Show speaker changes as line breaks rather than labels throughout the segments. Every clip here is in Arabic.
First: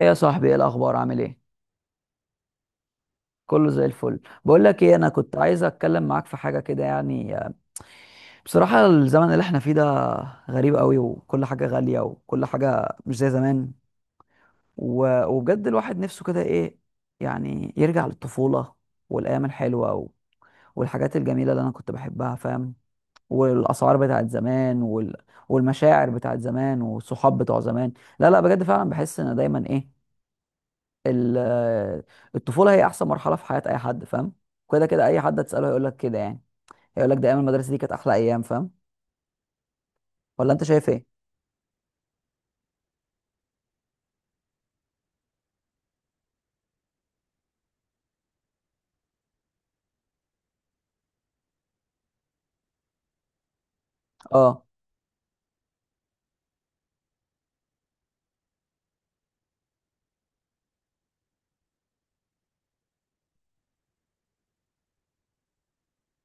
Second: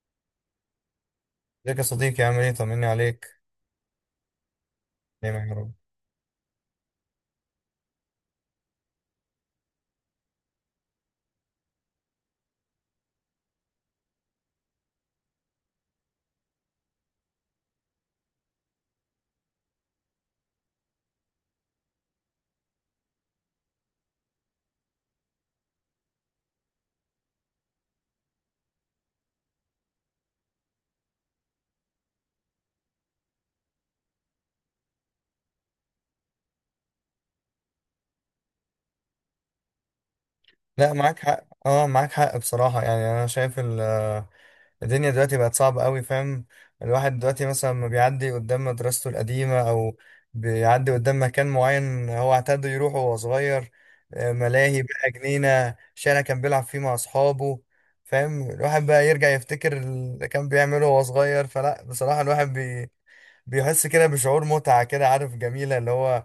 ايه يا صاحبي، ايه الاخبار؟ عامل ايه؟
ازيك يا صديقي، عامل ايه؟ طمني عليك.
كله زي الفل. بقول لك ايه، انا كنت
دايما يا
عايز
رب.
اتكلم معاك في حاجه كده يعني. بصراحه الزمن اللي احنا فيه ده غريب قوي، وكل حاجه غاليه، وكل حاجه مش زي زمان. و- وبجد الواحد نفسه كده ايه يعني، يرجع للطفوله والايام الحلوه والحاجات الجميله اللي انا كنت بحبها، فاهم؟ والاسعار بتاعت زمان والمشاعر بتاعت زمان، والصحاب بتوع زمان. لا لا، بجد فعلا بحس ان دايما ايه، ال- الطفوله هي احسن مرحله في حياه اي حد، فاهم؟ كده كده اي حد هتساله هيقول لك كده يعني. هيقول لك ده ايام المدرسه دي كانت احلى ايام، فاهم؟ ولا انت شايف
لا،
ايه؟
معاك حق، معاك حق، بصراحة يعني انا شايف الدنيا دلوقتي بقت صعبة قوي، فاهم؟ الواحد دلوقتي مثلا ما بيعدي قدام مدرسته القديمة او بيعدي قدام مكان معين هو اعتاد يروحه وهو صغير،
اه،
ملاهي بقى، جنينة، شارع كان بيلعب فيه مع اصحابه، فاهم؟ الواحد بقى يرجع يفتكر اللي كان بيعمله وهو صغير. فلا بصراحة الواحد بيحس كده بشعور متعة كده، عارف، جميلة اللي هو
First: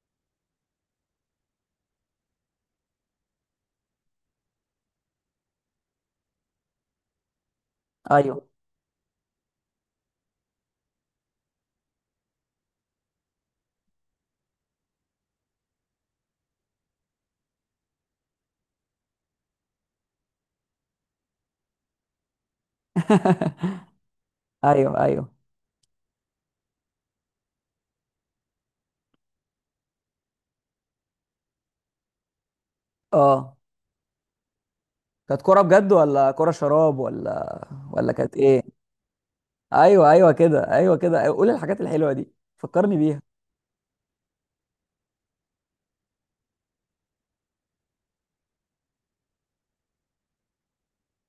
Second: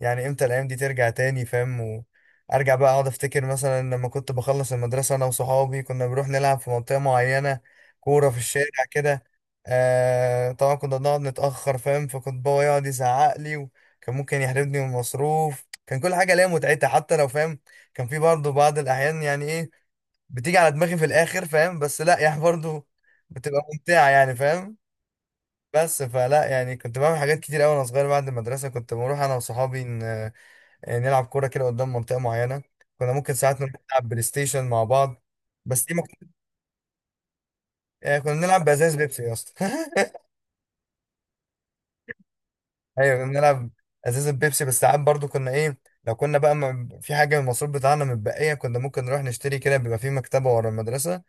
يعني امتى الايام دي ترجع تاني؟ فاهم؟ وارجع بقى اقعد افتكر مثلا لما كنت بخلص المدرسه انا وصحابي كنا بنروح نلعب في منطقه معينه، كوره في
ايوه.
الشارع كده. طبعا كنا بنقعد نتاخر، فاهم؟ فكنت بابا يقعد يزعق لي وكان ممكن يحرمني من المصروف. كان كل حاجه ليها متعتها حتى لو، فاهم؟ كان في برضه بعض الاحيان يعني ايه، بتيجي على دماغي في الاخر، فاهم؟ بس لا يعني برضه بتبقى ممتعه يعني، فاهم؟
ايوه ايوه.
بس فلا يعني كنت بعمل حاجات كتير قوي وانا صغير. بعد المدرسه كنت بروح انا وصحابي نلعب كورة كده قدام منطقة معينة. كنا ممكن
اه،
ساعات نروح نلعب بلاي ستيشن مع بعض.
كانت كوره
بس
بجد
دي ما كن-.
ولا كوره شراب، ولا
كنا
كانت
بنلعب
ايه؟
بأزاز بيبسي يا اسطى.
ايوه ايوه كده، ايوه كده، أيوة. قول الحاجات الحلوه دي، فكرني
ايوه،
بيها.
كنا بنلعب ازاز البيبسي، بس ساعات برضو كنا ايه، لو كنا بقى في حاجه من المصروف بتاعنا متبقيه كنا ممكن نروح نشتري كده، بيبقى في مكتبه ورا المدرسه.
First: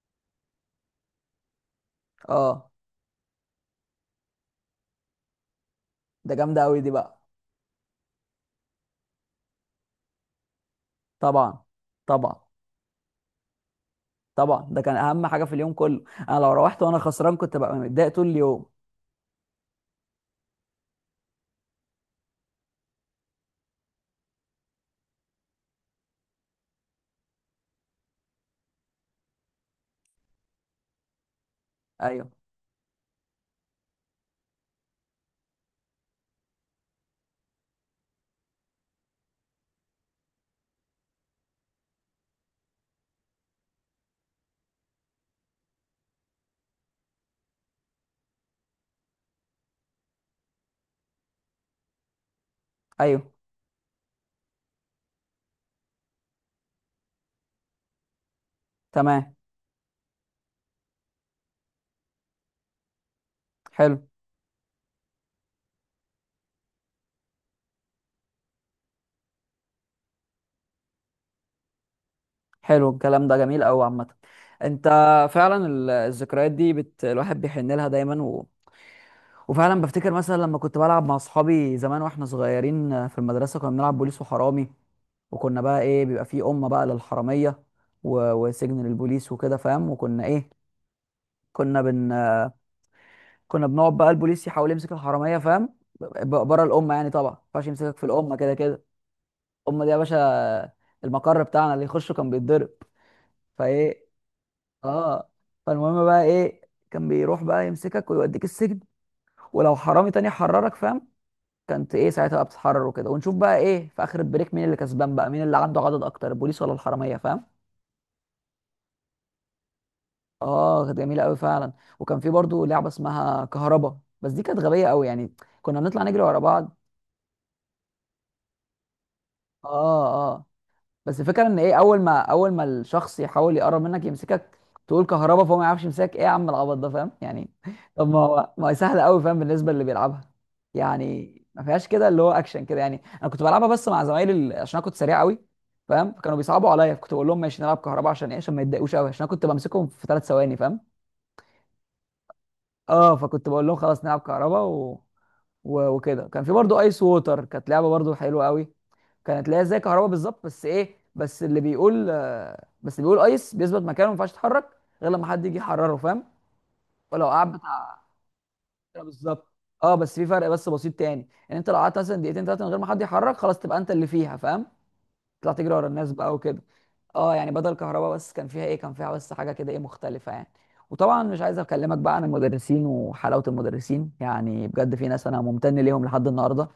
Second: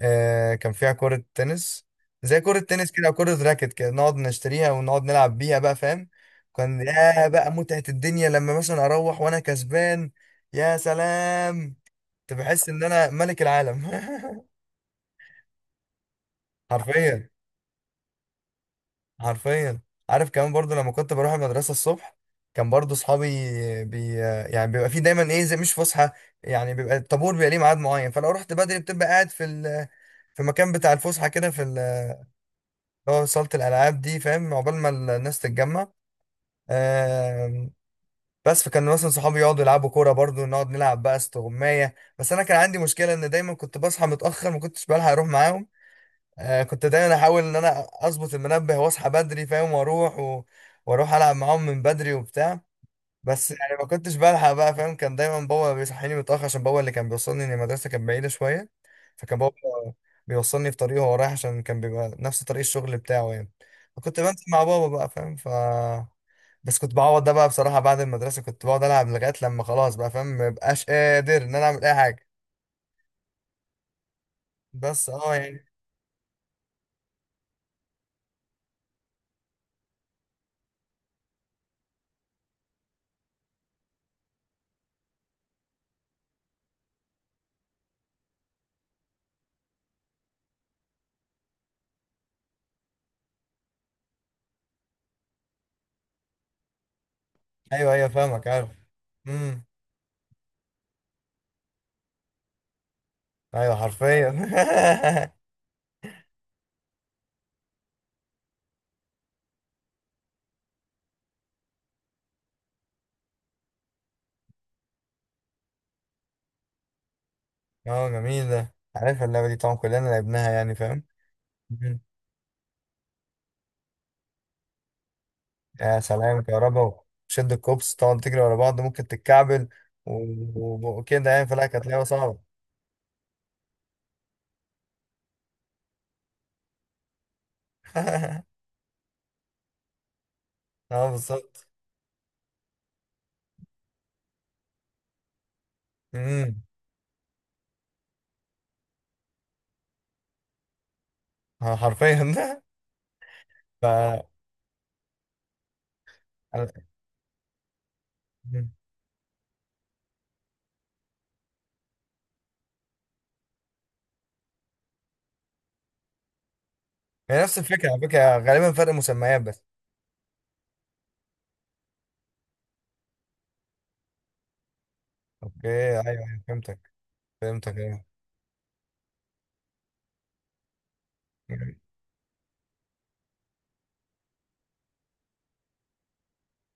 كان فيها كره تنس، زي كره
اه،
تنس كده أو كره راكت كده، نقعد نشتريها ونقعد نلعب بيها بقى، فاهم؟
ده جامده قوي
كان
دي بقى.
يا بقى متعه الدنيا لما مثلا اروح وانا كسبان. يا
طبعا
سلام. كنت
طبعا
بحس ان انا ملك العالم.
طبعا، ده كان اهم حاجه في اليوم كله. انا لو روحت وانا
حرفيا.
خسران كنت بقى متضايق طول اليوم.
حرفيا. عارف، كمان برضو لما كنت بروح المدرسه الصبح، كان برضو اصحابي بي يعني بيبقى في دايما ايه زي مش فسحه. يعني بيبقى الطابور، بيبقى ليه ميعاد معين، فلو رحت بدري بتبقى قاعد في في مكان بتاع الفسحه كده،
ايوه
اللي هو صاله الالعاب دي، فاهم؟ عقبال ما الناس تتجمع. آم، بس فكان مثلا صحابي يقعدوا يلعبوا كوره، برضو نقعد نلعب بقى استغمايه. بس انا كان عندي مشكله ان دايما كنت بصحى متاخر، ما كنتش بلحق اروح معاهم. كنت دايما احاول ان انا اظبط المنبه واصحى بدري، فاهم؟ واروح واروح العب معاهم من بدري وبتاع.
ايوه،
بس يعني ما كنتش بلحق بقى، فاهم؟ كان دايما بابا بيصحيني متاخر عشان بابا اللي كان بيوصلني، إن المدرسه كانت بعيده شويه.
تمام.
فكان بابا بيوصلني في طريقه وهو رايح عشان كان بيبقى نفس طريق الشغل بتاعه يعني.
حلو.
فكنت بنزل مع بابا بقى، فاهم؟ بس كنت بعوض ده بقى بصراحه. بعد المدرسه كنت بقعد العب لغايه لما خلاص بقى، فاهم؟ مبقاش قادر ان انا اعمل اي حاجه.
حلو، الكلام ده جميل قوي عامة. انت
بس يعني.
فعلا الذكريات دي الواحد بيحن لها دايما وفعلا بفتكر مثلا لما كنت بلعب مع اصحابي زمان واحنا صغيرين في المدرسة، كنا بنلعب بوليس وحرامي. وكنا بقى ايه، بيبقى فيه أمة بقى للحرامية وسجن للبوليس وكده، فاهم؟ وكنا ايه، كنا بن كنا بنقعد بقى البوليس يحاول يمسك الحرامية، فاهم؟ بره الأمة يعني، طبعا ما ينفعش
ايوه،
يمسكك في
ايوه،
الأمة،
فاهمك.
كده
عارف.
كده الأمة دي يا باشا المقر بتاعنا اللي يخشه كان بيتضرب.
ايوه،
فايه،
حرفيا.
اه، فالمهم بقى ايه، كان بيروح بقى يمسكك ويوديك السجن، ولو حرامي تاني حررك، فاهم؟ كانت ايه ساعتها بقى بتتحرر وكده، ونشوف بقى ايه في اخر البريك مين اللي كسبان بقى، مين اللي عنده عدد اكتر، البوليس ولا الحراميه، فاهم؟
اه، جميل ده. عارف اللعبه دي؟ طبعا كلنا لعبناها يعني،
اه كانت
فاهم؟
جميله قوي فعلا.
مم.
وكان في برضو لعبه اسمها كهربا، بس دي كانت غبيه قوي يعني. كنا
يا
بنطلع نجري ورا
سلام،
بعض.
كهربا. شد الكوبس، تقعد تجري ورا بعض ممكن تتكعبل،
اه
و-
اه. بس
وكده يعني،
الفكره ان
فلا
ايه،
كانت
اول
لعبه
ما
صعبه.
اول ما الشخص يحاول يقرب منك يمسكك، تقول كهربا، فهو ما يعرفش يمسكك. ايه يا عم العبط ده، فاهم يعني؟ طب، ما هي سهله قوي، فاهم، بالنسبه اللي بيلعبها.
اه،
يعني ما
بالظبط.
فيهاش كده اللي هو اكشن كده، يعني انا كنت بلعبها بس مع زمايلي عشان انا كنت سريع قوي، فاهم؟ فكانوا
امم.
بيصعبوا عليا، فكنت بقول لهم ماشي نلعب كهربا عشان ايه، عشان ما يتضايقوش قوي، عشان انا كنت بمسكهم في 3 ثواني، فاهم؟
حرفيا. ده
اه. فكنت بقول لهم
ف
خلاص نلعب كهربا وكده. كان في برضو
أنا-
ايس ووتر، كانت لعبه برضو حلوه قوي.
مم.
كانت اللي هي زي كهرباء بالظبط، بس ايه، بس اللي بيقول، بس اللي بيقول ايس بيثبت مكانه، ما ينفعش يتحرك غير لما حد يجي يحرره، فاهم؟ ولو
هي
قعد
نفس الفكره،
بتاع
على فكره، غالبا فرق
آه،
مسميات
بالظبط.
بس.
اه، بس في فرق بسيط تاني، ان انت لو قعدت مثلا دقيقتين ثلاثه من غير ما حد يحرك، خلاص تبقى انت اللي فيها، فاهم؟ تطلع
اوكي.
تجري ورا
ايوه،
الناس بقى
أيوة،
وكده.
فهمتك.
اه، يعني بدل
فهمتك، ايوه.
كهرباء بس كان فيها ايه، كان فيها بس حاجه كده ايه مختلفه يعني. وطبعا مش عايز اكلمك بقى عن المدرسين وحلاوه المدرسين، يعني بجد في ناس انا ممتن ليهم لحد النهارده،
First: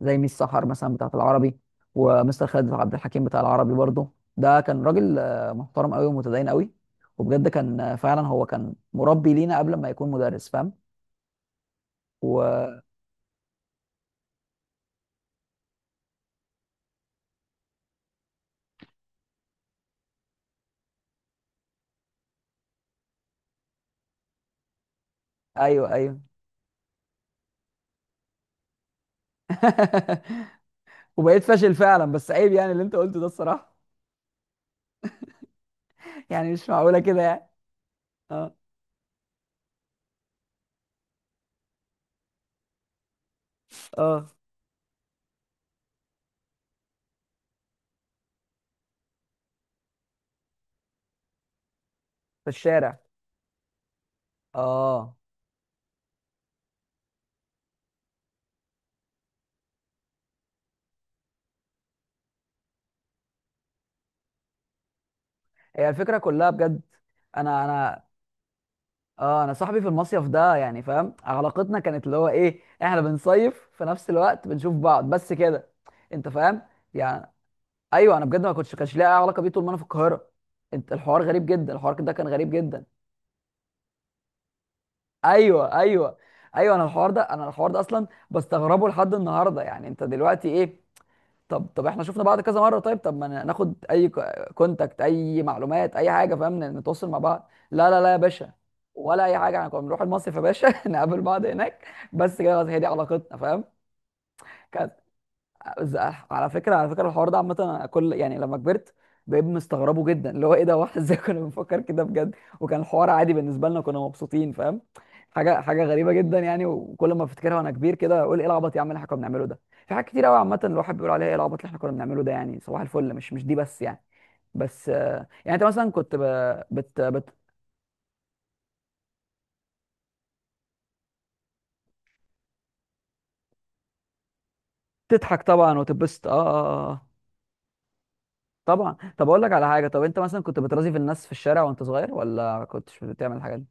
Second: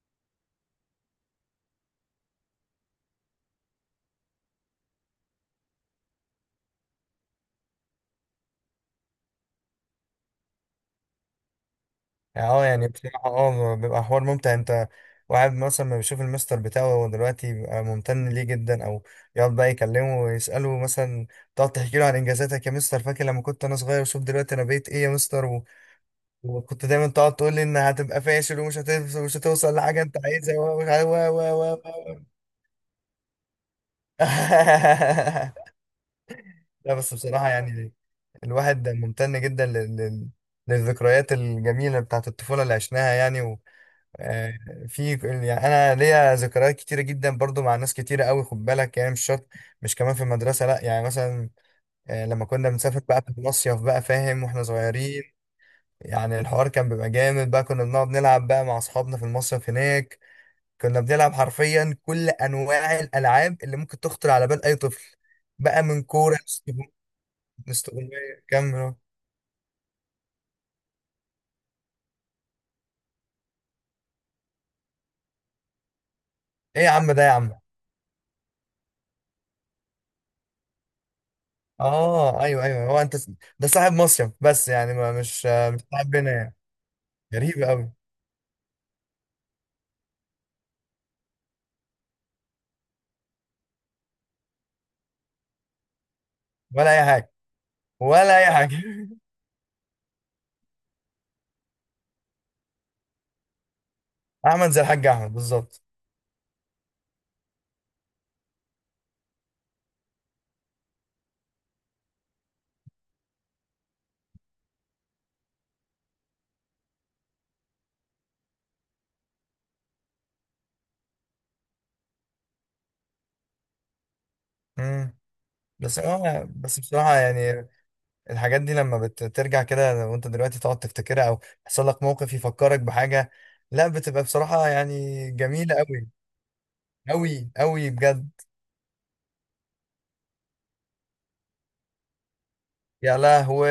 زي ميس سحر مثلا بتاعت العربي، ومستر خالد عبد الحكيم بتاع العربي برضه. ده كان راجل محترم قوي ومتدين قوي، وبجد كان فعلا هو كان مربي لينا قبل ما يكون مدرس، فاهم؟
يعني
وايوه
يعني بصراحة بيبقى حوار ممتع. انت واحد مثلا ما بيشوف المستر بتاعه هو دلوقتي، بيبقى ممتن ليه جدا، او يقعد بقى يكلمه ويسأله مثلا، تقعد تحكي له عن انجازاتك يا مستر، فاكر لما كنت انا صغير؟ وشوف دلوقتي انا بقيت ايه يا مستر،
ايوه ايوه.
وكنت دايما تقعد تقول لي ان هتبقى فاشل ومش هتوصل، مش هتوصل لحاجة انت عايزها
وبقيت
و... و...
فاشل فعلا،
و...
بس عيب يعني اللي انت قلته ده، الصراحه. يعني مش
لا،
معقوله
بس
كده
بصراحة
يعني.
يعني
اه
الواحد ممتن جدا للذكريات الجميلة بتاعت الطفولة اللي عشناها يعني.
اه،
آه، في يعني انا ليا ذكريات كتيره جدا برضو مع ناس كتيره قوي، خد بالك، يعني مش شرط مش كمان في المدرسه، لا يعني مثلا لما
في
كنا
الشارع.
بنسافر بقى في المصيف بقى فاهم واحنا
اه،
صغيرين، يعني الحوار كان بيبقى جامد بقى، كنا بنقعد نلعب بقى مع اصحابنا في المصيف هناك. كنا بنلعب حرفيا كل انواع الالعاب اللي ممكن تخطر على بال اي طفل، بقى
هي
من
الفكره
كوره،
كلها بجد. انا انا
استغماية، كمل.
اه انا صاحبي في المصيف ده، يعني فاهم، علاقتنا كانت اللي هو ايه، احنا بنصيف في نفس الوقت، بنشوف بعض بس كده. انت فاهم
ايه يا عم، ده يا
يعني؟
عم.
ايوه انا بجد ما كنتش كانش ليا اي علاقه بيه طول ما انا في القاهره. انت الحوار غريب جدا، الحوار ده كان
اه،
غريب
ايوه،
جدا.
ايوه، هو انت ده صاحب مصيف بس يعني ما مش
ايوه
مش صاحب
ايوه.
بنا يعني.
ايوه انا
غريب
الحوار ده
قوي.
اصلا بستغربه لحد النهارده، يعني انت دلوقتي ايه؟ طب احنا شفنا بعض كذا مره، طيب، طب ما ناخد اي كونتاكت، اي معلومات، اي حاجه، فاهم،
ولا اي
نتواصل مع
حاجه.
بعض. لا لا لا يا
ولا
باشا،
اي حاجه.
ولا اي حاجه. احنا كنا بنروح المصيف يا باشا نقابل بعض هناك، بس كده خلاص، هي دي علاقتنا، فاهم؟
احمد، زي
كانت
الحاج احمد بالظبط.
ز- على فكره، على فكره الحوار ده عامه، أنا كل يعني لما كبرت بقيت مستغربه جدا، اللي هو ايه ده واحد ازاي كنا بنفكر كده بجد، وكان الحوار عادي بالنسبه لنا، كنا مبسوطين، فاهم؟ حاجه، غريبه جدا يعني، وكل ما افتكرها وانا كبير كده اقول ايه العبط يا عم اللي احنا كنا بنعمله ده. في حاجات كتير قوي عامه الواحد بيقول عليها ايه العبط اللي احنا كنا بنعمله ده، يعني صباح الفل، مش دي بس يعني. بس
امم.
آه، يعني انت مثلا
بس
كنت
هو بس
بت...
بصراحه
بت...
يعني الحاجات دي لما بترجع كده وانت دلوقتي تقعد تفتكرها، او يحصل لك موقف يفكرك بحاجه، لا بتبقى بصراحه يعني
تضحك
جميله
طبعا
قوي،
وتتبسط. اه اه، آه.
قوي قوي، بجد.
طبعا. طب اقول لك على حاجه، طب انت مثلا كنت بترازي في الناس في الشارع وانت صغير، ولا كنتش
يا
بتعمل الحاجات دي؟
لهوي.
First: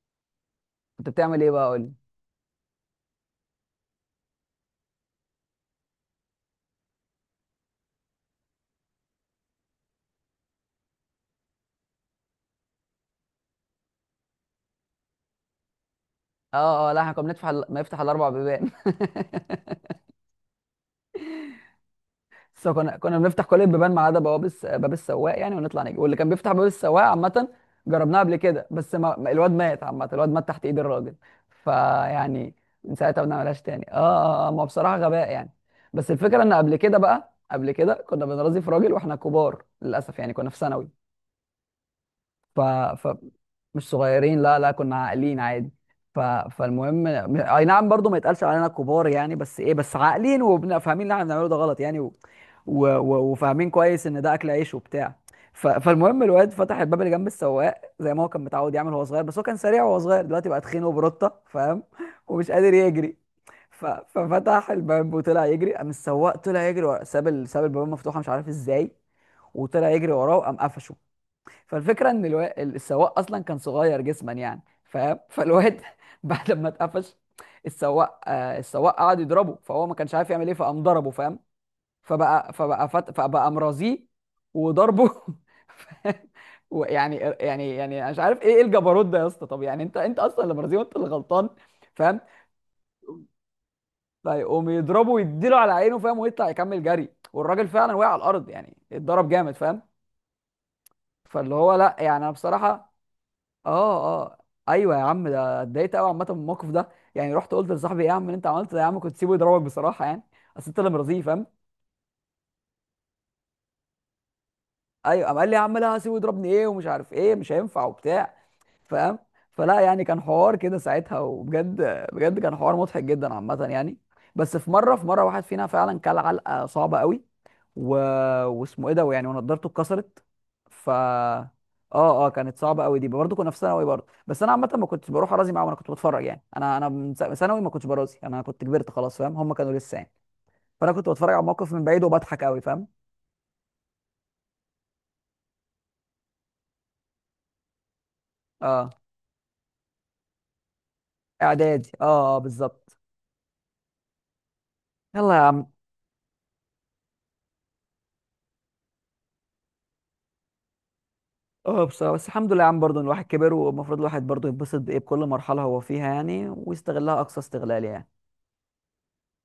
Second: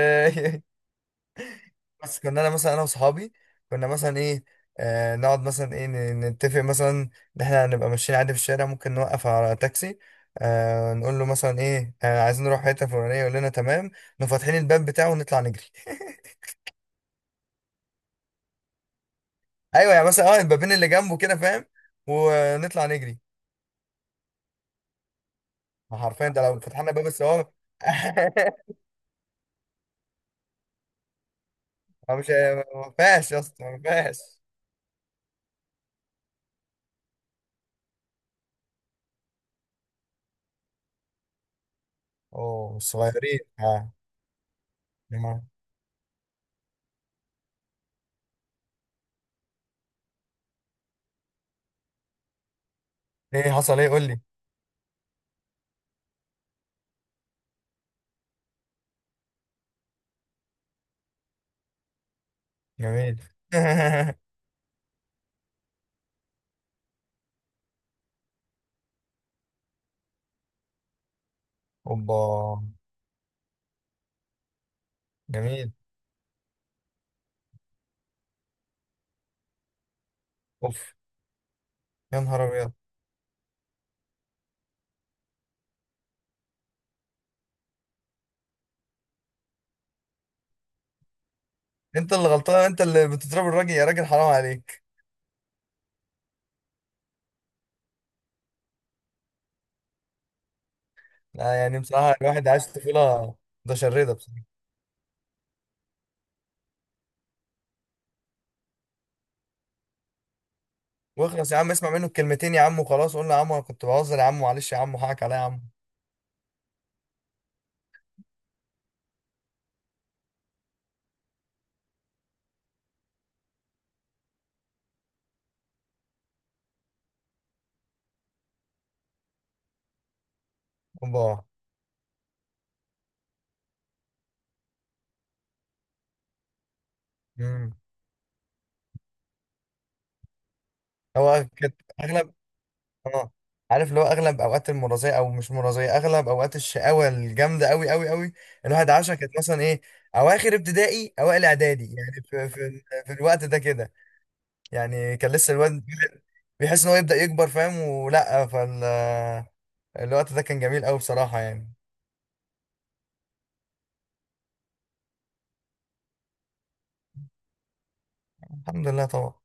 كنت بتعمل ايه بقى، قول لي.
بس كنا انا مثلا، انا واصحابي كنا مثلا ايه، نقعد مثلا ايه نتفق مثلا ان احنا هنبقى ماشيين عادي في الشارع، ممكن نوقف على تاكسي، نقول له مثلا ايه، عايزين نروح حته فلانيه، يقول لنا تمام، نقوم فاتحين الباب بتاعه ونطلع نجري.
اه اه، لا، احنا كنا بنفتح ما يفتح ال 4 بيبان.
ايوه، يعني مثلا البابين اللي جنبه كده، فاهم؟
بس
ونطلع
كنا
نجري.
بنفتح كل البيبان ما عدا باب السواق يعني، ونطلع نجري،
ما
واللي كان
حرفيا ده
بيفتح
لو
باب
فتحنا
السواق
باب
عامه،
السواق.
جربناها قبل كده، بس ما... ما- الواد مات عامه، الواد مات تحت ايد الراجل،
هو مش
فيعني من
ما
ساعتها ما
فيهاش يا
بنعملهاش
اسطى، ما
تاني. اه
فيهاش.
اه، ما هو بصراحه غباء يعني. بس الفكره ان قبل كده كنا بنرازي في راجل واحنا كبار، للاسف يعني كنا في ثانوي. ف...
اوه،
ف
صغيرين،
مش
اه.
صغيرين، لا لا، كنا عاقلين
آه.
عادي. ف... فالمهم اي نعم، برضو ما يتقالش علينا كبار يعني، بس ايه، بس عاقلين وفاهمين اللي احنا بنعمله ده غلط يعني،
ايه؟
وفاهمين
حصل ايه؟ قول
كويس
لي.
ان ده اكل عيش وبتاع. فالمهم الواد فتح الباب اللي جنب السواق زي ما هو كان متعود يعمل وهو صغير، بس هو كان سريع وهو صغير، دلوقتي بقى تخين وبروتة، فاهم، ومش قادر يجري.
جميل.
ففتح الباب وطلع يجري، قام السواق طلع يجري ساب ساب الباب مفتوحة مش عارف ازاي، وطلع يجري وراه، وقام قفشه. فالفكره
اوبا.
ان السواق اصلا كان صغير جسما يعني، فاهم،
جميل.
فالواد بعد ما اتقفش السواق، السواق قعد يضربه، فهو ما كانش عارف يعمل ايه، فقام
اوف.
ضربه، فاهم؟
يا نهار ابيض.
فبقى مرازيه وضربه. فاهم؟ ويعني يعني يعني أنا مش عارف إيه الجبروت ده يا اسطى، طب يعني انت اصلا اللي مرازيه وانت اللي غلطان،
انت
فاهم؟
اللي غلطان، انت اللي بتضرب الراجل، يا راجل حرام
فيقوم
عليك.
يضربه ويديله على عينه، فاهم، ويطلع يكمل جري، والراجل فعلا وقع على الارض، يعني اتضرب جامد، فاهم؟ فاللي
لا
هو
يعني
لا
بصراحه
يعني انا
الواحد عايش
بصراحه،
طفوله متشرده
اه اه،
بصراحه.
ايوه يا عم ده اتضايقت قوي عامه من الموقف ده، يعني رحت قلت لصاحبي ايه يا عم اللي انت عملته ده يا عم، كنت سيبه يضربك بصراحه يعني، اصل انت اللي مرضيه، فاهم؟
واخلص يا عم، اسمع منه الكلمتين يا عم وخلاص، قول له يا عم انا كنت بهزر يا عم، معلش يا عم، حقك
ايوه
عليا
قام
يا
قال لي يا
عم.
عم لا، سيبه يضربني، ايه ومش عارف ايه، مش هينفع وبتاع، فاهم؟ فلا يعني كان حوار كده ساعتها، وبجد بجد كان حوار مضحك جدا عامه يعني. بس في مره واحد فينا فعلا كل علقه صعبه قوي، و... واسمه ايه ده، ويعني ونضارته اتكسرت.
اوبا.
اه، اه كانت صعبه قوي دي برضه، كنا في ثانوي برضه، بس انا عامه ما كنتش بروح ارازي معاهم، انا كنت بتفرج يعني، انا من ثانوي ما
امم.
كنتش برازي، انا كنت كبرت خلاص، فاهم، هم كانوا لسه يعني. فانا كنت بتفرج على
هو
الموقف
كانت
من بعيد
اغلب.
وبضحك قوي، فاهم؟
اه. عارف، اللي هو اغلب اوقات المرضيه او مش مرضيه، اغلب اوقات الشقاوه الجامده قوي قوي قوي، الواحد
اه،
عاشها، كانت مثلا ايه، اواخر ابتدائي، اوائل
اعدادي،
اعدادي يعني
اه اه
في, في,
بالظبط.
في الوقت ده كده. يعني كان
يلا يا
لسه
عم.
الواد بيحس ان هو يبدأ يكبر، فاهم؟ ولا الوقت ده كان جميل قوي بصراحة يعني.
اه بصراحه، بس الحمد لله يا عم برضه إن الواحد كبر، والمفروض الواحد برضه يتبسط بايه، بكل مرحله هو فيها يعني، ويستغلها اقصى استغلال يعني.
الحمد لله طبعا.